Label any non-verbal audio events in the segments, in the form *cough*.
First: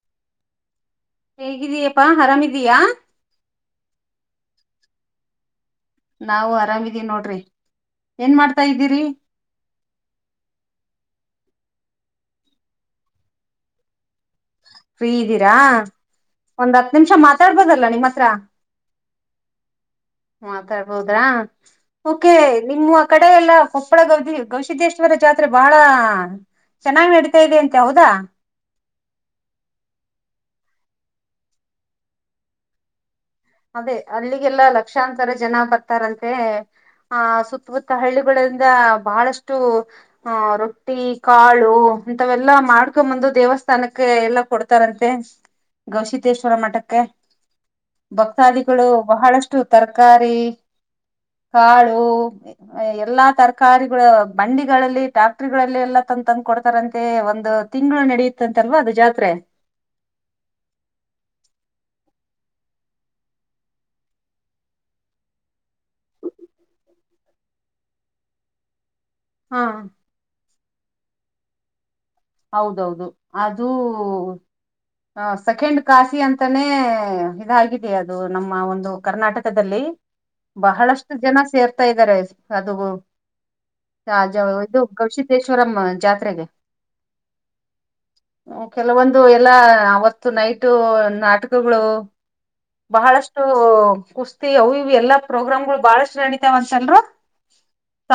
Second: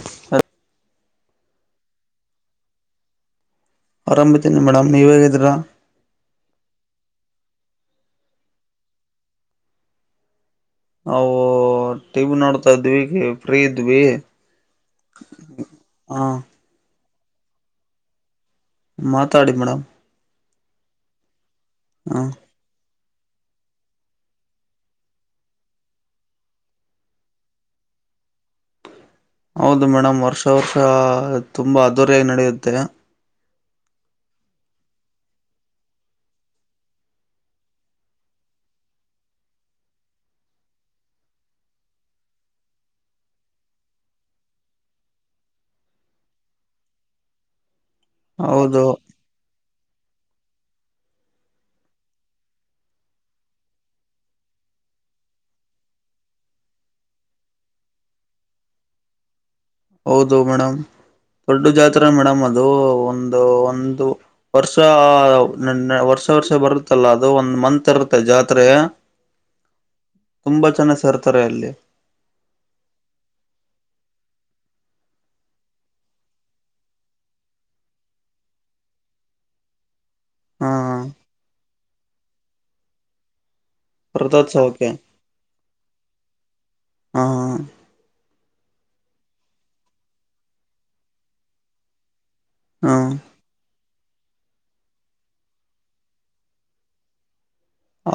*unintelligible* ಹೇಗಿದೀ ಯಪ್ಪಾ ಆರಾಮಿದೀಯಾ? ಆರಾಮಿದಿನಿ ಮೇಡಮ್ ನೀವ್ ಹೇಗಿದ್ರಾ? ನಾವು ಆರಾಮಿದೀವಿ ನೋಡ್ರಿ ಏನ್ ಮಾಡ್ತಾ ಇದ್ದೀರಿ? ನಾವು ಟಿ ವಿ ನೋಡ್ತಾ ಇದ್ವಿ ಫ್ರೀ ಇದ್ವಿ. ಫ್ರೀ ಇದ್ದೀರಾ ಹ ಒಂದ್ ಹತ್ ನಿಮಿಷ ಮಾತಾಡ್ಬೋದಲ್ಲ ನಿಮ್ಮ್ ಹತ್ರ? ಮಾತಾಡಿ ಮೇಡಮ್. ಮಾತಾಡ್ಬೋದಾ ಓ ಹ ಕೆ. ನಿಮ್ಮ ಕಡೆ ಎಲ್ಲ ಕೊಪ್ಪಳದಲ್ಲಿ ಗವಿಸಿದ್ದೇಶ್ವರ ಜಾತ್ರೆ ಬಹಳ ಚನ್ನಾಗ ನಡೀತಾ ಇದೆ ಅಂತ ಹೌದಾ? ಹೌದು ಮೇಡಮ್ ವರ್ಷ ವರ್ಷ ತುಂಬಾ ಅದ್ದುರಿಯಾಗಿ ನಡೆಯುತ್ತೆ. ಅದೇ ಅಲ್ಲಿಗೆಲ್ಲ ಲಕ್ಷಾಂತರ ಜನ ಬರ್ತಾರಂತೆ. ಆ ಸುತ್ತಮುತ್ತ ಹಳ್ಳಿಗಳಿಂದ ಬಹಳಷ್ಟು ಹ ರೊಟ್ಟಿ ಕಾಳು ಇಂಥವೆಲ್ಲಾ ಮಾಡ್ಕೊಂಬಂದು ದೇವಸ್ಥಾನಕ್ಕೆ ಎಲ್ಲಾ ಕೊಡ್ತ ಕೊಡ್ತಾರಂತೆ ಗವಿಸಿದ್ದೇಶ್ವರ ಮಠಕ್ಕೆ. ಹೌದು ಭಕ್ತಾದಿಗಳು ಬಹಳಷ್ಟು ತರಕಾರಿ ಕಾಳು ಎಲ್ಲಾ ತರಕಾರಿಗಳು ಬಂಡಿಗಳಲ್ಲಿ ಟ್ಯಾಕ್ಟ್ರಗಳಲ್ಲಿ ಎಲ್ಲಾ ತಂದ ತಂದ ಕೊಡ್ತಾರಂತೆ ಒಂದು ತಿಂಗಳು ನಡೆಯುತ್ತಂತಲ್ವಾ ಅದು ಜಾತ್ರೆ. ಹೌದು ಮೇಡಮ್ ದೊಡ್ಡ ಜಾತ್ರೆ ಮೇಡಮ್ ಅದು ಒಂದು ಒಂದು ವರ್ಷ *unintelligible* ವರ್ಷ ವರ್ಷ ಬರುತ್ತಲ್ಲ ಅದು ಒಂದ್ ಮಂತ್ ಇರುತ್ತೆ ಜಾತ್ರೆ. ಹ ಹಾ ತುಂಬಾ ಜನ ಸೇರ್ತಾರೆ ಅಲ್ಲಿ. ಹೌದೌದು ಅದು ಹ ಸೆಕೆಂಡ್ ಕಾಶಿ ಅಂತಾನೇ ಇದಾಗಿದೆ ಅದು ನಮ್ಮ ಒಂದು ಕರ್ನಾಟಕದಲ್ಲಿ. ಹಾ ಬಹಳಷ್ಟು ಜನ ಸೇರ್ತಾ ಇದ್ದಾರೆ ಅದು ರಾಜ ಇದು ರಥೋತ್ಸವಕ್ಕೆ ಗವಿಸಿದ್ದೇಶ್ವರಂ ಜಾತ್ರೆಗೆ. ಹಾ ಕೆಲವೊಂದು ಎಲ್ಲಾ ಅವತ್ತು ನೈಟು ನಾಟಕಗಳು ಹಾ ಬಹಳಷ್ಟು ಕುಸ್ತಿ ಅವು ಇವು ಎಲ್ಲಾ ಪ್ರೋಗ್ರಾಮ್ಗಳು ಬಹಳಷ್ಟು ನಡಿತಾವಂತಲ್ರಿ?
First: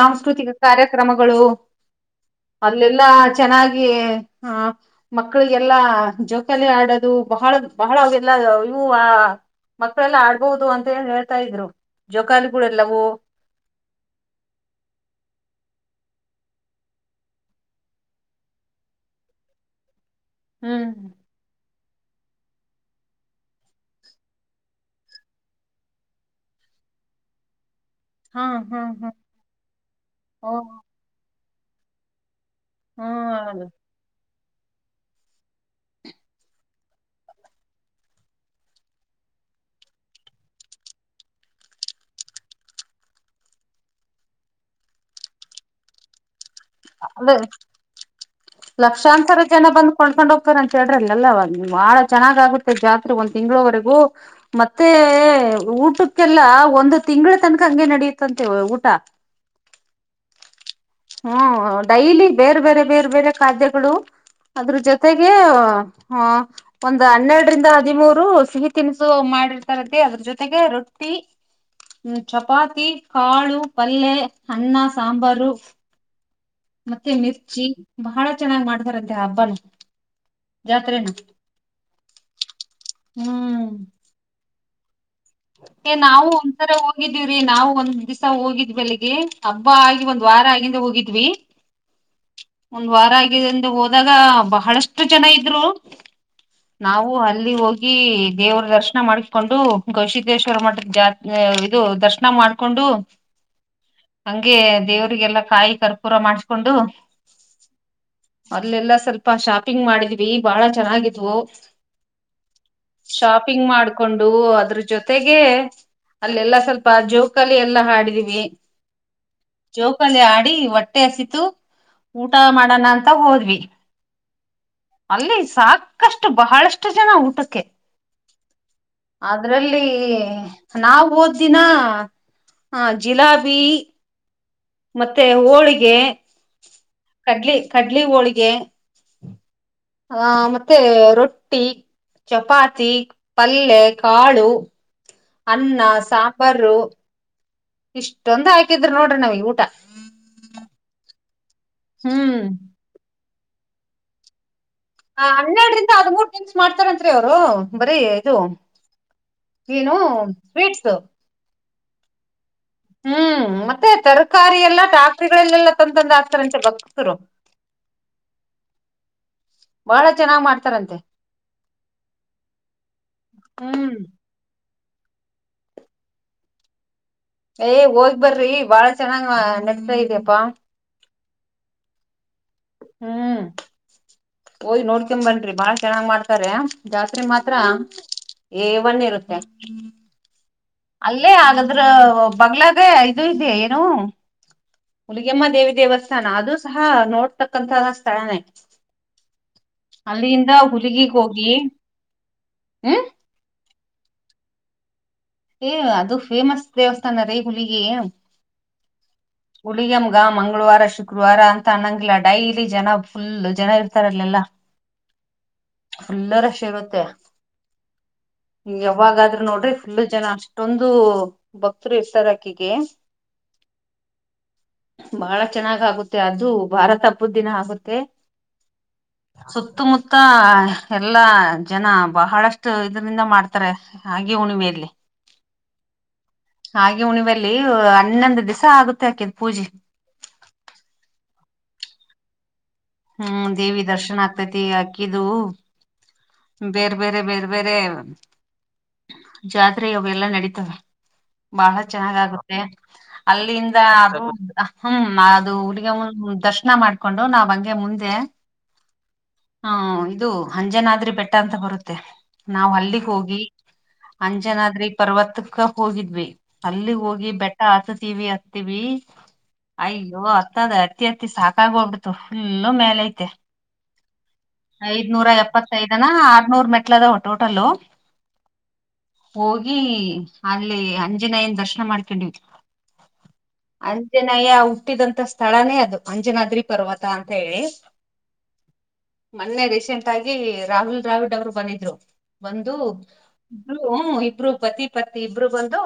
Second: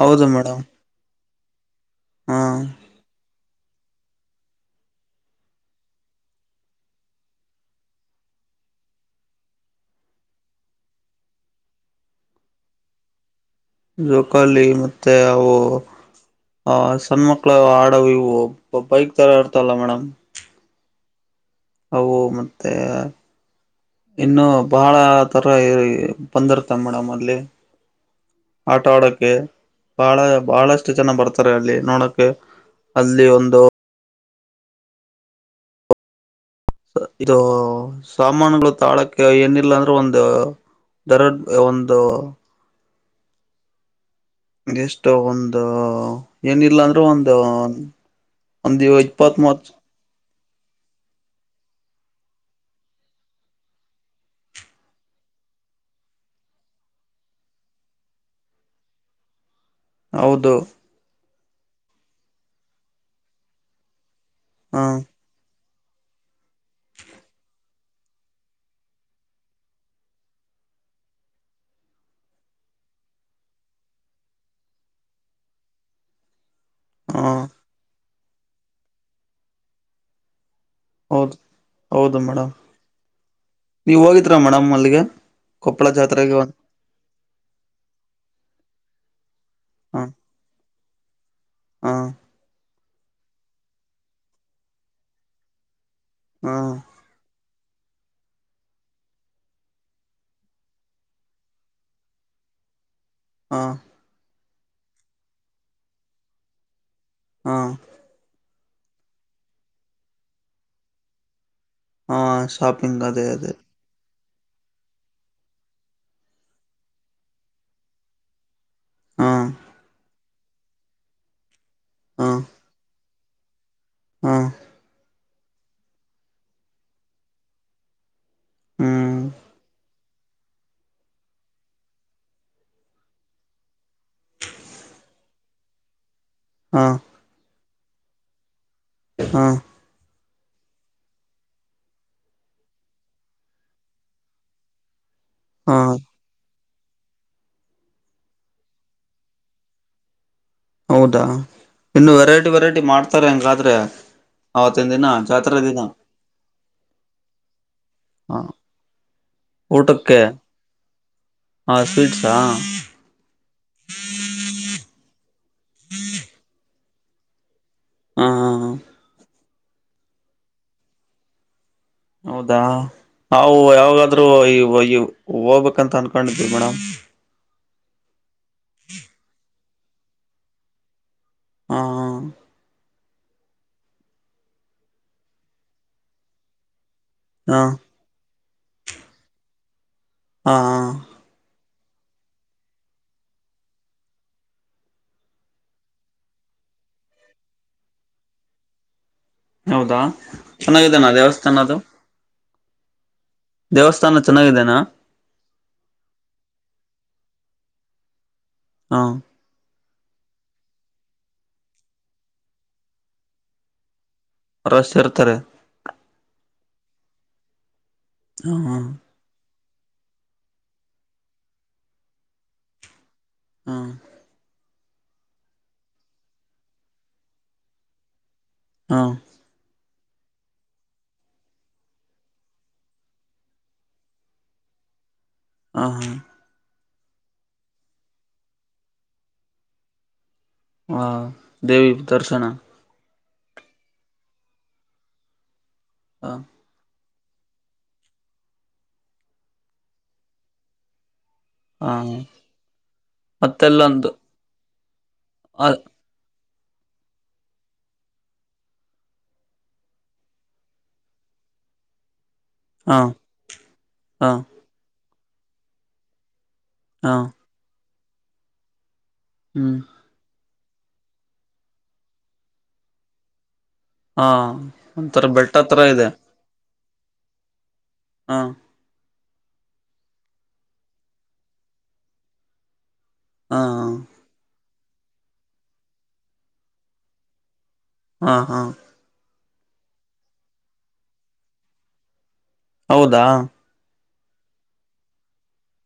ಹೌದು ಮೇಡಮ್ ಕಾರ್ಯಕ್ರಮಗಳು ಹಾ ಅಲೆಲ್ಲಾ ಚೆನ್ನಾಗಿ ಗಿ ಹಾ ಮಕ್ಳಿಗೆಲ್ಲಾ ಜೋಕಾಲಿ ಆಡದು ಬಹಳ ಬಹಳ ಅವೆಲ್ಲ ಇವ ಮಕ್ಕಳೆಲ್ಲ ಆಡ್ಬಹುದು ಅಂತ ಹೇಳಿ ಹೇಳ್ತಾ ಇದ್ರು ಜೋಕಾಲಿಗಳೆಲ್ಲವು ಜೋಕಾಲಿ ಇರುತ್ತೆ ಅವು ಹ ಸಣ್ಣ ಮಕ್ಳ ಆಡವ್ ಇವು ಬೈಕ್ ತರಾ ಇರ್ತಾವಲ್ಲಾ ಮೇಡಮ್ ಹ್ಮ್ ಅವು ಮತ್ತೆ ಇನ್ನು ಬಹಳ ತರ ಬಂದಿರ್ತಾವ್ ಮೇಡಮ್ ಅಲ್ಲಿ. ಹಾ ಹಾ ಆಟ ಹಾ ಆಡಕ್ಕೆ ಬಹಳ ಓ ಬಹಳಷ್ಟು ಜನ ಬರ್ತಾರೆ ಅಲ್ಲಿ ನೋಡಕೆ. ಅಲ್ಲಿ ಒಂದು ಹ್ಮ್ ಇದು ಸಾಮಾನುಗಳು ತಾಳಕ್ಕೆ ಏನಿಲ್ಲ ಅಂದ್ರೆ ಒಂದ ದರಡ್ ಒಂದು ಇದು ಇಷ್ಟ್ ಒಂದ್ ಏನಿಲ್ಲ ಅಂದ್ರು ಒಂದ್ ಅದೇ ಲಕ್ಷಾಂತರ ಜನ ಬಂದ್ ಕೊಂಡ್ಕೊಂಡ್ ಹೋಗ್ತಾರಂತೆ ಜಾತ್ರೆ ಎಲ್ಲ ಅವಗ್ ಬಾಳ ಚೆನ್ನಾಗಾಗುತ್ತೆ ಜಾತ್ರೆ ಒಂದ್ ತಿಂಗಳವರೆಗೂ ಮತ್ತೆ ಊಟಕ್ಕೆಲ್ಲ ಒಂದ್ ತಿಂಗಳ ತನಕ ಹಂಗೆ ನಡಿಯುತ್ತಂತೆ ಊಟ ಹೌದು ಹ್ಮ್ ಡೈಲಿ ಬೇರೆ ಬೇರೆ ಬೇರೆ ಬೇರೆ ಖಾತ್ಯಗಳು ಅದ್ರ ಹಾ ಜೊತೆ ಗೆ ಒಂದ್ ಹನ್ನೆರಡರಿಂದ ಹದಿಮೂರ ರು ಸಿಹಿ ತಿನಿಸು ಮಾಡಿರ್ತಾರಂತೆ ಅದ್ರ ಜೊತೆಗೆ ರೊಟ್ಟಿ ಹ್ಮ್ ಚಪಾತಿ ಕಾಳು ಪಲ್ಲೆ ಅನ್ನ ಸಾಂಬಾರು ಮತ್ತೆ ಹಾ ಮಿರ್ಚಿ ಬಹಳ ಚೆನ್ನಾಗ್ ಮಾಡ್ತಾರಂತೆ ಹಬ್ಬನ್ ಹೌದು ಹೌದು ಮೇಡಮ್ ಹ್ಮ್ ನೀವ ಹೋಗಿದ್ರಾ ಮೇಡಮ್ ಅಲ್ಲಿಗೆ ಕೊಪ್ಪಳ ಏ ನಾವು ಜಾತ್ರೆಗೆ ಒಂದ್ ಸರೆ ಹೋಗಿದೀವ್ರೀ ನಾವು ಒಂದ್ ದಿವಸ ಹೋಗಿದ್ವಿ ಅಲ್ಲಿಗಿ ಹಬ್ಬ ಆಗಿ ಒಂದ್ ವಾರ ಆಗಿಂದ ಹೋಗಿದ್ವಿ ಹಾ ಒಂದ್ ವಾರ ಆಗಿದೆಂದು ಹೋದಾಗ ಬಹಳಷ್ಟು ಜನ ಇದ್ರು ಹಾ ನಾವು ಅಲ್ಲಿ ಹೋಗಿ ದೇವರ ದರ್ಶನ ಮಾಡಿಕೊಂಡು ಗವಿಸಿದ್ದೇಶ್ವರ ಮಠದ ಜಾತ್ರೆ ಇದು ದರ್ಶನ ಮಾಡ್ಕೊಂಡು ಹಾ ಹಂಗೆ ದೇವರಿಗೆಲ್ಲಾ ಕಾಯಿ ಕರ್ಪೂರ ಮಾಡ್ಸ್ಕೊಂಡು ಹಾ ಅಲ್ಲೆಲ್ಲಾ ಸ್ವಲ್ಪ ಶಾಪಿಂಗ್ ಮಾಡಿದ್ವಿ ಬಾಳ ಚೆನ್ನಾಗಿದ್ವು ಹ ಶಾಪಿಂಗ್ ಅದೇ ಅದೇ ಕೊಂಡು ಅದ್ರ ಜೊತೆಗೆ ಅಲ್ಲೆಲ್ಲಾ ಸ್ವಲ್ಪ ಜೋಕಾಲಿ ಎಲ್ಲಾ ಆಡಿದೀವಿ ಹ ಜೋಕಾಲಿ ಆಡಿ ಹೊಟ್ಟೆ ಹಸಿತು ಊಟ ಮಾಡಣ ಅಂತ ಹೋದ್ವಿ ಹ್ಮ್ ಅಲ್ಲಿ ಸಾಕಷ್ಟು ಬಹಳಷ್ಟು ಜನ ಊಟಕ್ಕೆ ಹ್ಮ್ ಅದರಲ್ಲಿ ನಾವ್ ಹೋದಿನ ಜಿಲಾಬಿ ಮತ್ತೆ ಹೋಳಿಗೆ ಹ ಕಡ್ಲಿ ಕಡ್ಲಿ ಹೋಳಿಗೆ ಹ್ಮ ಹ ಮತ್ತೆ ರೊಟ್ಟಿ ಚಪಾತಿ ಪಲ್ಯೆ ಕಾಳು ಅನ್ನ ಸಾಂಬಾರು ಇಷ್ಟೊಂದ್ ಹಾಕಿದ್ರ ನೋಡ್ರಿ ನಮಗ್ ಊಟ ಹೌದಾ ಇನ್ನು ಹ್ಮ್ ವೆರೈಟಿ ವೆರೈಟಿ ಮಾಡ್ತಾರೆ ಹಂಗಾದ್ರೆ ಅವತ್ತಿನ ದಿನ ಹ ಜಾತ್ರೆ ದಿನ ಹನ್ನೆರಡರಿಂದ ಹದಮೂರ್ ದಿನ್ಸ ಮಾಡ್ತಾರಂತ್ರಿ ಅವರು ಬರೀ ಇದು ಹ ಏನು ಸ್ವೀಟ್ಸ್ ಹಾ ಸ್ವೀಟ್ಸಾ ಹ್ಮ್ ಮತ್ತೆ ತರಕಾರಿ ಎಲ್ಲಾ ಟಾಕ್ರಿಗಳಲ್ಲೆಲ್ಲಾ ತಂತಂದ ಹಾಕ್ತಾರಂತೆ ಭಕ್ತರು ಹ್ ಹ್ ಹ್ ಬಹಳ ಚೆನ್ನಾಗ್ ಮಾಡ್ತಾರಂತೆ ಹೌದಾ ನಾವು ಹ್ಮ್ ಯಾವಾಗಾದರೂ ಹೋಗ್ಬೇಕಂತ ಅನ್ಕೊಂಡಿದೀವಿ ಮೇಡಮ್ ಏ ಹೋಗ್ ಬರ್ರಿ ಬಾಳ ಚೆನ್ನಾಗ್ ನಡಿತ್ತಾ ಇದೆಪ್ಪಾ ಹಾ ಹ್ಮ್ ಹೋಗಿ ನೋಡ್ಕ ಬನ್ರೀ ಬಾಳ ಚೆನ್ನಾಗ್ ಮಾಡ್ತಾರ ಜಾತ್ರೆ ಹ ಮಾತ್ರ ಏ ಒನ್ ಇರುತ್ತೆ. ಹಾ ಅಲ್ಲೇ ಹಾಗದ್ರೆ ಬಗ್ಗಲಾಗ ಇದು ಇದೆ ಏನೂ. ಹುಲಿಗೆಮ್ಮ ದೇವಿ ದೇವಸ್ಥಾನ ಅದೂ ಸಹ ನೋಡ್ತಕ್ಕಂತ ಸ್ಥಳಾನೇ ಹೌದಾ ಅಲ್ಲಿಂದ ಚೆನ್ನಾಗಿದ್ದಾನ ಹುಲಿಗಿಗ್ ಹೋಗಿ ದೇವಸ್ಥಾನ ಅದು ಹ್ಮ್ ದೇವಸ್ಥಾನ ಚೆನ್ನಾಗಿದೆೇನಾ. ಏ ಅದು ಫೇಮಸ್ ದೇವಸ್ಥಾನ ರೀ ಹುಲಿಗಿ. ಹ್ಮ್ ಹುಳಗಮ್ಮಗ ಮಂಗಳವಾರ ಶುಕ್ರವಾರ ಅಂತ ಅನ್ನಂಗಿಲ್ಲ ಡೈಲಿ ಜನ ಹ್ಮ ಜನ ಇರ್ತಾರ ಇಲ್ಲೆಲ್ಲಾ ರಶ್ ಇರ್ತಾರೆ. ಫುಲ್ಲ ರಶ್ ಇರುತ್ತೆ ನೀವು ಹ ಯಾವಾಗಾದ್ರೂ ನೋಡ್ರಿ ಫುಲ್ ಜನ ಅಷ್ಟೊಂದು ಭಕ್ತರು ಇರ್ತಾರೆ ಆಕಿಗೆ. ಹ್ಮ್ ಬಾಳ ಚೆನ್ನಾಗ್ ಆಗುತ್ತೆ ಅದು ಭಾರ ತಪ್ಪದ ದಿನ ಆಗುತ್ತೆ. ಹಾ ಸುತ್ತಮುತ್ತ ಎಲ್ಲಾ ಜನ ಬಹಳಷ್ಟು ಇದರಿಂದ ಮಾಡ್ತಾರೆ. ಮಾಗಿ ಹುಣಿಮೆಲ್ಲಿ ಹಾ ಹಾ ಮಾಗಿ ಹುಣಿಮೆಲ್ಲಿ ಹನ್ನೊಂದು ದಿವಸ ಆಗುತ್ತೆ ಆಕಿಗ್ ಪೂಜಿ. ಹಾ ದೇವಿ ದರ್ಶನ ಹ್ಮ್ ದೇವಿ ದರ್ಶನ ಆಗ್ತೈತಿ ಅಕ್ಕಿದು ಹಾ ಬೇರೆ ಬೇರೆ ಬೇರೆ ಬೇರೆ ಜಾತ್ರಿ ಆವೆಲ್ಲಾ ನಡೀತವೆ. ಬಹಳ ಹ ಚೆನ್ನಾಗಗುತ್ತೆ ಅಲ್ಲಿಂದ ಮತ್ತೆಲ್ಲೊಂದು ಅದು ಹ್ಮ್ ದು ಹ ಹುಲಿಗ ದರ್ಶನ ಮಾಡ್ತ್- ಕೊಂಡು ನಾವ್ ಹಂಗೆ ಮುಂದೆ ಹ್ಮ್ ಇದು ಅಂಜನಾದ್ರಿ ಬೆಟ್ಟ್ ಟ್ಟ ಅಂತ ಬರುತ್ತೆ ನಾವ್ ಹ ಅಲ್ಲಿಗ್ ಹೋಗಿ ಹ ಅಂಜನಾದ್ರಿ ಪರ್ವತಕ್ಕ ಹೋಗಿದ್ವಿ ಅಲ್ಲಿ ಹೋಗಿ ಬೆಟ್ಟ ಹತೀವಿ ಹತೀವಿ ಹ್ಮ್ ಅಯ್ಯೋ ಹತ್ತದ ಹತ್ತಿ ಹತ್ತಿ ಸಾಕಾಗೋಗುತ್ತೆ ಪುಲ್ಲು ಮೇಲೈತೆ. ಹಾ ಒಂಥರ ಬೆಟ್ಟತ್ರರ ಇದೆ. ಆ ಆನೂರು ಮೆಟ್ಲ ಅದಾವ ಟೋಟಲು- ಹಾ ಹೋಗಿ ಅಲ್ಲಿ ಆಂಜನೇಯ್ಯನ ದರ್ಶನ ಮಾಡ್ಕೊಂಡಿವಿ ಹಾ ಅಂಜನೇಯ ಹುಟ್ಟಿದಂತ ಸ್ಥಳಾನೇ ಅದು ಅಂಜನಾದ್ರಿ ಪರ್ವತ ಅಂತ ಹೇಳಿ ಹಾ ಹಾ ಮೊನ್ನೆ ರೀಸೆಂಟ್ ಆಗಿ ರಾಹುಲ್ ದ್ರಾವಿಡ್ ಅವರು ಬಂದಿದ್ರು ಬಂದು ಹೌದಾ ಇರು ಹೂ ಇಬ್ಬರು ಪತಿ ಪತ್ನಿ ಇಬ್ಬರು ಬಂದು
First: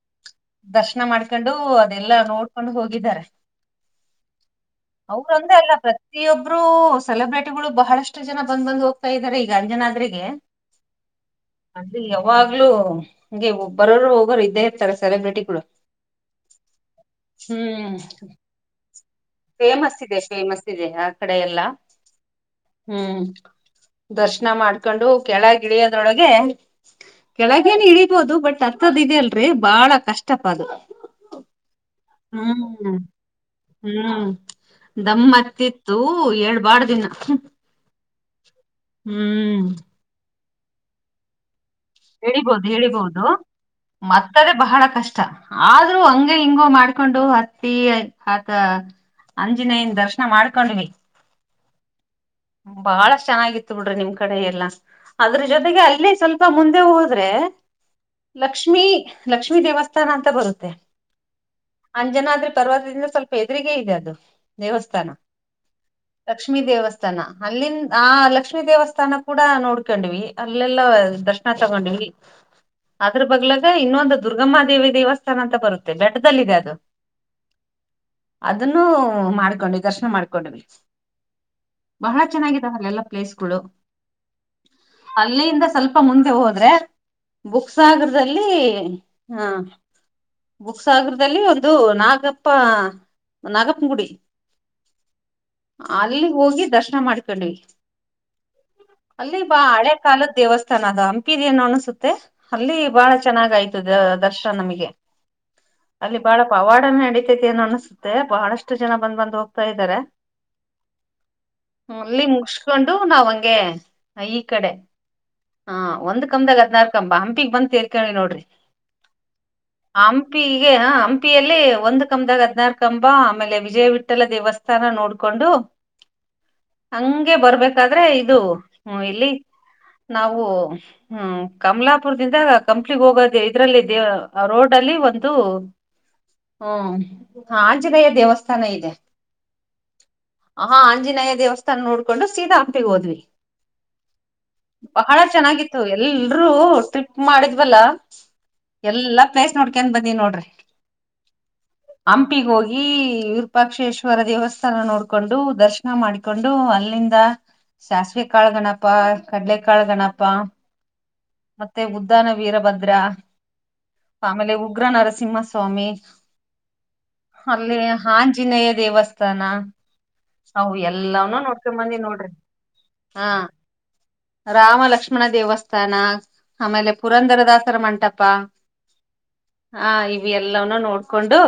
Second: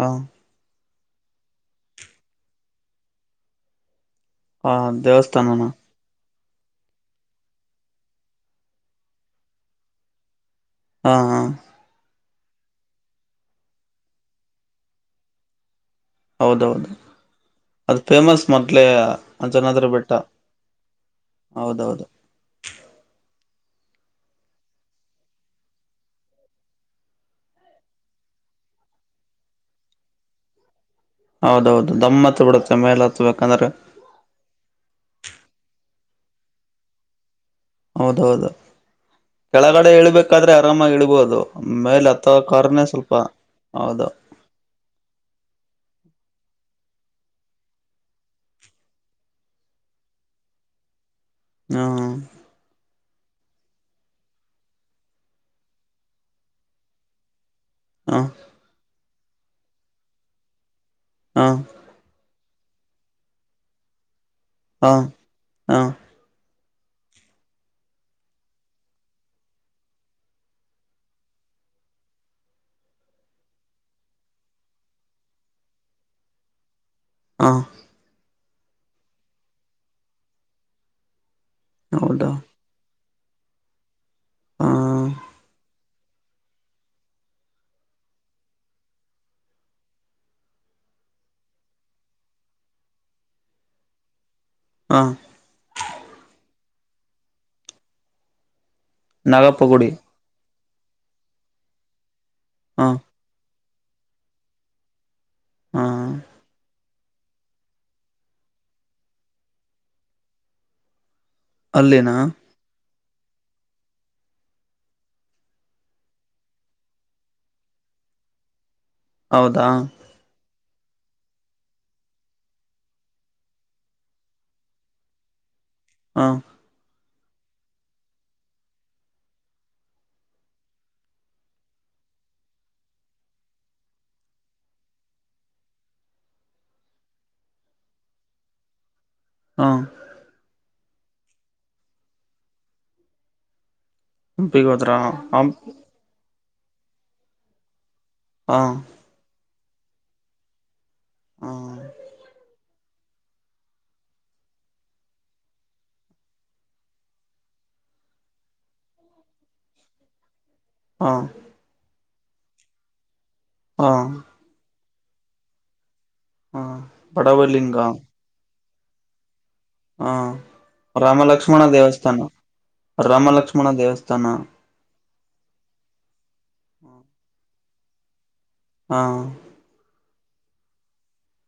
ಹಾ ದರ್ಶನ ಮಾಡ್ಕೊಂಡು ಅದೆಲ್ಲಾ ನೋಡ್ಕೊಂಡು ಹೋಗಿದ್ದಾರೆ. ಹ ಅವರೊಂದ ದೇವಸ್ಥಾನನ ಅಲ್ಲ ಪ್ರ ಪ್ರತಿಯೊಬ್ರು ಸೆಲೆಬ್ರಿಟಿಗಳು ಬಹಳಷ್ಟು ಜನ ಬಂದ್ ಬಂದ್ ಹೋಗ್ತಾ ಇದಾರೆ ಈಗ ಅಂಜನಾದ್ರಿಗೆ ಹಾ ಹಾ *unintelligible* ಅಲ್ಲಿ ಯಾವಾಗ್ಲೂ ಹಿಂಗೆ ಬರೋರು ಹೋಗೋರು ಇದ್ದೇ ಇರ್ತಾರೆ ಸೆಲೆಬ್ರಿಟಿಗಳು ಹೌದು ಹ್ಮ್, ಅಂಜನಾದ್ರಿ ಫೇಮಸ್ ಬೆಟ್ಟ ಇದೆ, ಫೇಮಸ್ ಇದೆ ಆ ಕಡೆ ಎಲ್ಲಾ ಹೌದೌದು ಹ್ಮ್ ದರ್ಶನ ಮಾಡ್ಕೊಂಡು ಕೆಳ ಗಿಳಿಯೊದರೋಳಗೆ ಕೆಳಗೇನ ಇಳೀಬೋದು ಬಟ್ ಅತ್ತದ ಇದೆ ಅಲ್ರಿ ಬಾಳ ಕಷ್ಟಪ ಅದು ಹೌದೌದು ದಮ್ಮ ಹತ್ ಹ್ಮ್ ಬಿಡುತ್ತೆ ಮೇಲೆ ಹತ್ ಬೇಕಂದ್ರೆ ಹ್ಮ್, ದಮ್ಮತ್ತಿತ್ತು ಏಳ್ ಬಾಡ ದಿನಾ- ಹೌದೌದು, ಕೆಳಗಡೆ ಇಳಿಬೇಕಾದ್ರೆ ಆರಾಮಾಗಿ ಇಳ್ಬಹದು ಮೇಲೆ ಇಳಿಬೋದು ಅತ್ತಬೇಕಾದರೇನ ಸ್ವಲ್ಪ ಇಳಿಬೋದು ಹೌದು ಮತ್ತದೇ ಬಹಳ ಕಷ್ಟ ಆದ್ರೂ ಹಂಗೆ -ಹಿಂಗೋ ಮಾಡ್ಕೊಂಡು ಹತ್ತಿ ಹತ ಅಂಜಿನೇಯನ್ ದರ್ಶನ ಮಾಡ್ಕೊಂಡ್ವಿ ಹ್ಮ *unintelligible* ಬಹಳ ಚೆನ್ನಾಗಿತ್ತು ಬಿಡ್ರಿ ನಿಮ್ ಕಡೆ ಎಲ್ಲಾ ಅದ್ರ ಜೊತೆಗೆ ಅಲ್ಲಿ ಸ್ವಲ್ಪ ಮುಂದೆ ಹೋದ್ರೆ ಹಾ *unintelligible* ಲಕ್ಷ್ಮೀ ಲಕ್ಷ್ಮೀ ದೇವಸ್ಥಾನ ಅಂತ ಬರುತ್ತೆ ಹಾ *unintelligible* ಅಂಜನಾದ್ರಿ ಪರ್ವತದಿಂದ ಸ್ವಲ್ಪ ಎದರಿಗೆ ಇದೆ ಅದು ಹಾ ದೇವಸ್ಥಾನ ಹಾ ಲಕ್ಷ್ಮೀ ದೇವಸ್ಥಾನ ಅಲ್ಲಿಂದ ಆ ಲಕ್ಷ್ಮೀ ದೇವಸ್ಥಾನ ಕೂಡ ನೋಡ್ಕೊಂಡ್ವಿ ಅಲ್ಲೆಲ್ಲ ದರ್ಶನ ಹಾ ತಗೊಂಡ ಹೋಗಿ *unintelligible* ಅದ್ರ ಬಗ್ಲಾಗ ಇನ್ನೊಂದು ದುರ್ಗಮ್ಮ ದೇವಿ ದೇವಸ್ಥಾನ ಅಂತ ಬರುತ್ತೆ ಬೆಟ್ಕದಲ್ಲಿ ಇದೆ ಅದು ಹಾ *unintelligible* ಅದನ್ನು ಮಾಡ್ಕೊಂಡ್ವಿ ದರ್ಶನ ಮಾಡ್ಕೊಂಡ್ವಿ ಬಹಳ ಹೌದಾ ಚೆನ್ನಾಗಿದೆ ಅಲ್ಲೆಲ್ಲ ಪ್ಲೇಸ್ಗಳು ಹ ಅಲ್ಲಿಯಿಂದ ಸ್ವಲ್ಪ ಮುಂದೆ ಹೋದ್ರೆ ಬುಕ್ಸಾಗರದಲ್ಲಿ ಹ ಬುಕ್ಸಾಗರದಲ್ಲಿ ಒಂದು ನಾಗಪ್ಪ ನಾಗಪ್ಪನ ಗುಡಿ ಹಾ *inaudible* ಅಲ್ಲಿ ಹೋಗಿ ದರ್ಶನ ಮಾಡ್ಕೊಂಡವಿ ಅಲ್ಲಿ ಬಾ ನಾಗಪ್ಪ ಗುಡಿ ಹಳೆ ಕಾಲದ ದೇವಸ್ಥಾನ ಅದು ಹಂಪಿರಿನ್ನು ಅನಸುತ್ತೆ ಅಲ್ಲಿ ಹ ಬಾಳ ಚೆನ್ನಾಗ ಆಯ್ತು ದರ್ಶನನಮಗೆ ಹ ಅಲ್ಲಿ ಬಹಳ ಪವಾಡ- ಪವಾಡನಡಿತೈತಿ ಅನ್ ಅನಸುತ್ತೆ ಬಹಳಷ್ಟು ಜನ ಬಂದ್ ಬಂದ್ ಹೋಗ್ತಾ ಇದ್ದಾರೆ. ಅಲ್ಲಿನ ಅಲ್ಲಿ ಮುಗಸ್ಕೊಂಡು ನಾವ್ ಹಂಗೆ ಈ ಕಡೆ ಹಾ ಒಂದ್ ಕಂಬದಾಗ ಹದ್ನಾರ ಕಂಬ ಹಂಪಿಗ್ ಬಂದ ತೇರ್ಕಿಂಡ ನೋಡ್ರಿ ಹೌದಾ ಹಂಪಿಗೆ ಹಂಪಿಯಲ್ಲಿ ಒಂದು ಕಂಬದಾಗ ಹದ್ನಾರು ಕಂಬ ಆಮೇಲೆ ವಿಜಯವಿಠಲ ದೇವಸ್ಥಾನ *unintelligible* ರ ನೋಡ್ಕೊಂಡು ಹಾ *unintelligible* ಹಂಗೆ ಬರ್ಬೇಕಾದ್ರೆ ಇದು ಇಲ್ಲಿ ನಾವು ಹ್ಮ್, ಕಮಲಾಪುರ್ದಿಂದ ಕಂಪ್ಲಿಗೆ ಹೋಗೋದೇ ಇದ್ರಲ್ಲಿ ದೇವ ರೋಡ್ ಅಲ್ಲಿ ಒಂದು *inaudible* ಹ್ಮ, ಆಂಜನೇಯ ದೇವಸ್ಥಾನ ಇದೆ. ಹಾ *inaudible* ಹ ಆಂಜನೇಯ ದೇವಸ್ಥಾನ ನೋಡ್ಕೊಂಡು ಸೀದಾ ಹಂಪಿಗೋದ್ವಿ. ಹಂಪಿಗೆ ಹೋದ್ರ ಬಹಳ ಹ ಚೆನ್ನಾಗಿತ್ತು ಎಲ್ರೂ ಟ್ರಿಪ್ ಮಾಡಿದ್ವಲ್ಲ. ಹಾ. ಎಲ್ಲಾ ಪ್ಲೇಸ್ ನೋಡ್ಕೊಂದ್ ಬಂದೀವ್ ನೋಡ್ರಿ ಹ ಹಂಪಿಗೋಗಿ. ಈ ವಿರಪಾಕ್ಷೇಶ್ವರ ದೇವಸ್ಥಾನ ನೋಡಕೊಂಡು ದರ್ಶ್. ಮಾಡ್ಕೊಂಡು ಅಲ್ಲಿಂದ ಸಾಸ್ವಿ ಕಾಳ್ ಗಣಪ ಕಡ್ಲೆಕಾಳ್ ಗಣಪ. ಹಾ. ಮತ್ತೆ ಉದ್ಧನ ವೀರಭದ್ರ. ಹಾ. ಆಮೇಲೆ ಉಗ್ರ ನರಸಿಂಹಸ್ವಾಮಿ ಹ ಅಲ್ಲಿ ಬಡವಲಿಂಗ ಹಂಜ್. ಆಜಿನೆಯ ದೇವಸ್ಥಾನ ಹ ಅವು ಎಲ್ಲಾವ್ನು ರಾಮಲಕ್ಷ್ಮಣ ನೋಡ್ಕೆಂಬಂದಿವ್ ದೇವಸ್ಥಾನ ನೋಡ್ರಿ. ಹಾ ರಾಮಲಕ್ಷ್ಮಣ ದೇವಸ್ಥಾನ ರಾಮ ಲಕ್ಷ ಲಕ್ಷ್ಮಣ ದೇವಸ್ಥಾನ ಅಮೇಲೆ ಪುರಂದರದಾಸರ ಮಂಟಪ. ಹಾ. ಹಾ ಇವ್ ಎಲ್ಲವ್ನು ನೋಡ್ಕೊಂಡು.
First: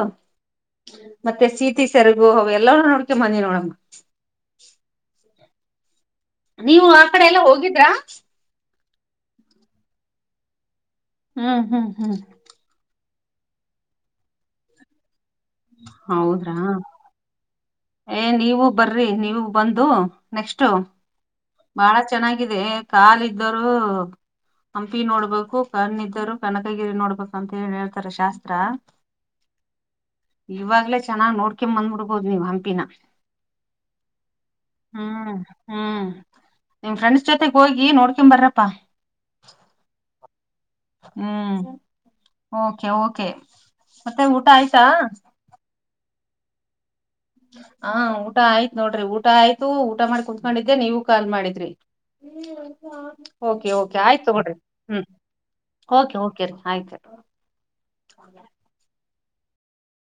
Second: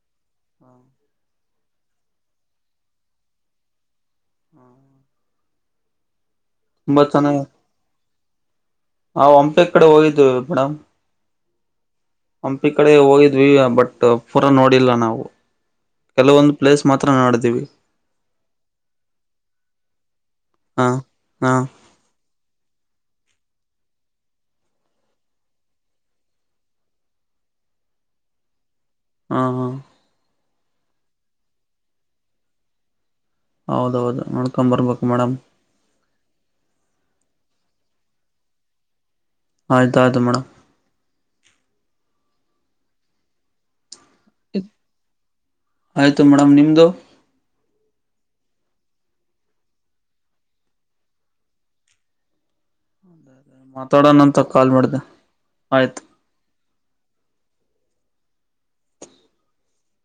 ಮತ್ತೆ ಸೀತಿ ಸೆರ್ಗು ಅವು ಎಲ್ಲವ್ನು ನೋಡ್ಕೆ ಬಂದಿವ್ ನೋಡಮ್ಮ. ನೀವು ತುಂಬಾ ಆಕಡೆ ಎಲ್ಲ ಹೋಗಿದ್ರಾ. ನಾವ್ ಹಂಪೆ ಕಡೆ ಹೋಗಿದ್ದೇವಿ ಮೇಡಮ್. ಹ್ಮ್ ಹ್ಮ್ ಹ್ಮ್. ಹಂಪಿ ಕಡೆ ಹೋಗಿದ್ವಿ ಬಟ್ ಪೂರ ನೋಡಿಲ್ಲ ನಾವು ಕೆಲವೊಂದು ಹೌದ್ರಾ ಪ್ಲೇಸ್ ಮತ್. ಮಾತ್ರ ನೋಡಿದಿವಿ. ಏ ನೀವು ಬರ್ರಿ ನೀವು ಬಂದು ನೆಕ್ಸ್ಟು ಹಾ ಹಾ ಬಹಳ ಚ ಚೆನ್ನಾಗಿದೆ ಕಾಲಿದರು. ಹಂಪಿ ನೋಡ್ಬಾಕು ಕಣ್ಣಿದರು ಕನಕಗಿರಿ ನೋಡ್ಬಾಕು ಅಂತ್ ಹೇಳಿ ಹೇಳ್ತಾರೆ ಶಾಸ್ತ್ರ. ಹಾ ಹಾ. ಇವಾಗ್ಲೇ ಚೆನ್ನಾಗ್ ನೋಡ್ಕೇಂಬಂದ್ಬಿಡ್ಬೋದ್ ನೀವ್ ಹಂಪಿನ. ಹೌದೌದು ನೋಡ್ಕಂಬರ್ಬಕ್ ಮೇಡಮ್. ಹ್ಮ್ ಹ್ಮ್ ನಿಮ್ ಫ್ರೆಂಡ್ಸ್ ಜೊತೆಗ್ ಹೋಗಿ ನೋಡ್ಕೆಂಡ್ ಬರಪ್ಪಾ. ಆಯ್ತ್ ಆಯ್ತು ಮೇಡಂ. ಹ್ಮ್ ಓಕೆ ಓಕೆ ಮತ್ತೆ ಊಟ ಆಯ್ತಾ. ಆಯ್ತು ಮೇಡಂ ನಿಮ್ದು. ಹಾ ಊಟ ಆಯ್ತ್ ನೋಡ್ರಿ ಊಟ ಆಯ್ತು ಊಟ ಮಾಡ್ ಕುಂತ್ಕಂಡಿದೆ ನೀವು ಕಾಲ್ ಮಾಡಿದ್ರಿ. ಓಕೆ ಓಕೆ ಮಾತಾಡೋಣ ಆಯ್ತ್ ಅಂತ ತಗೋಳ್ರಿ ಕಾಲ್ ಮಾಡಿದೆ ಹ್ಮ್ ಆಯ್ತು ಓಕೆ ಓಕೆ ರೀ ಆಯ್ತು.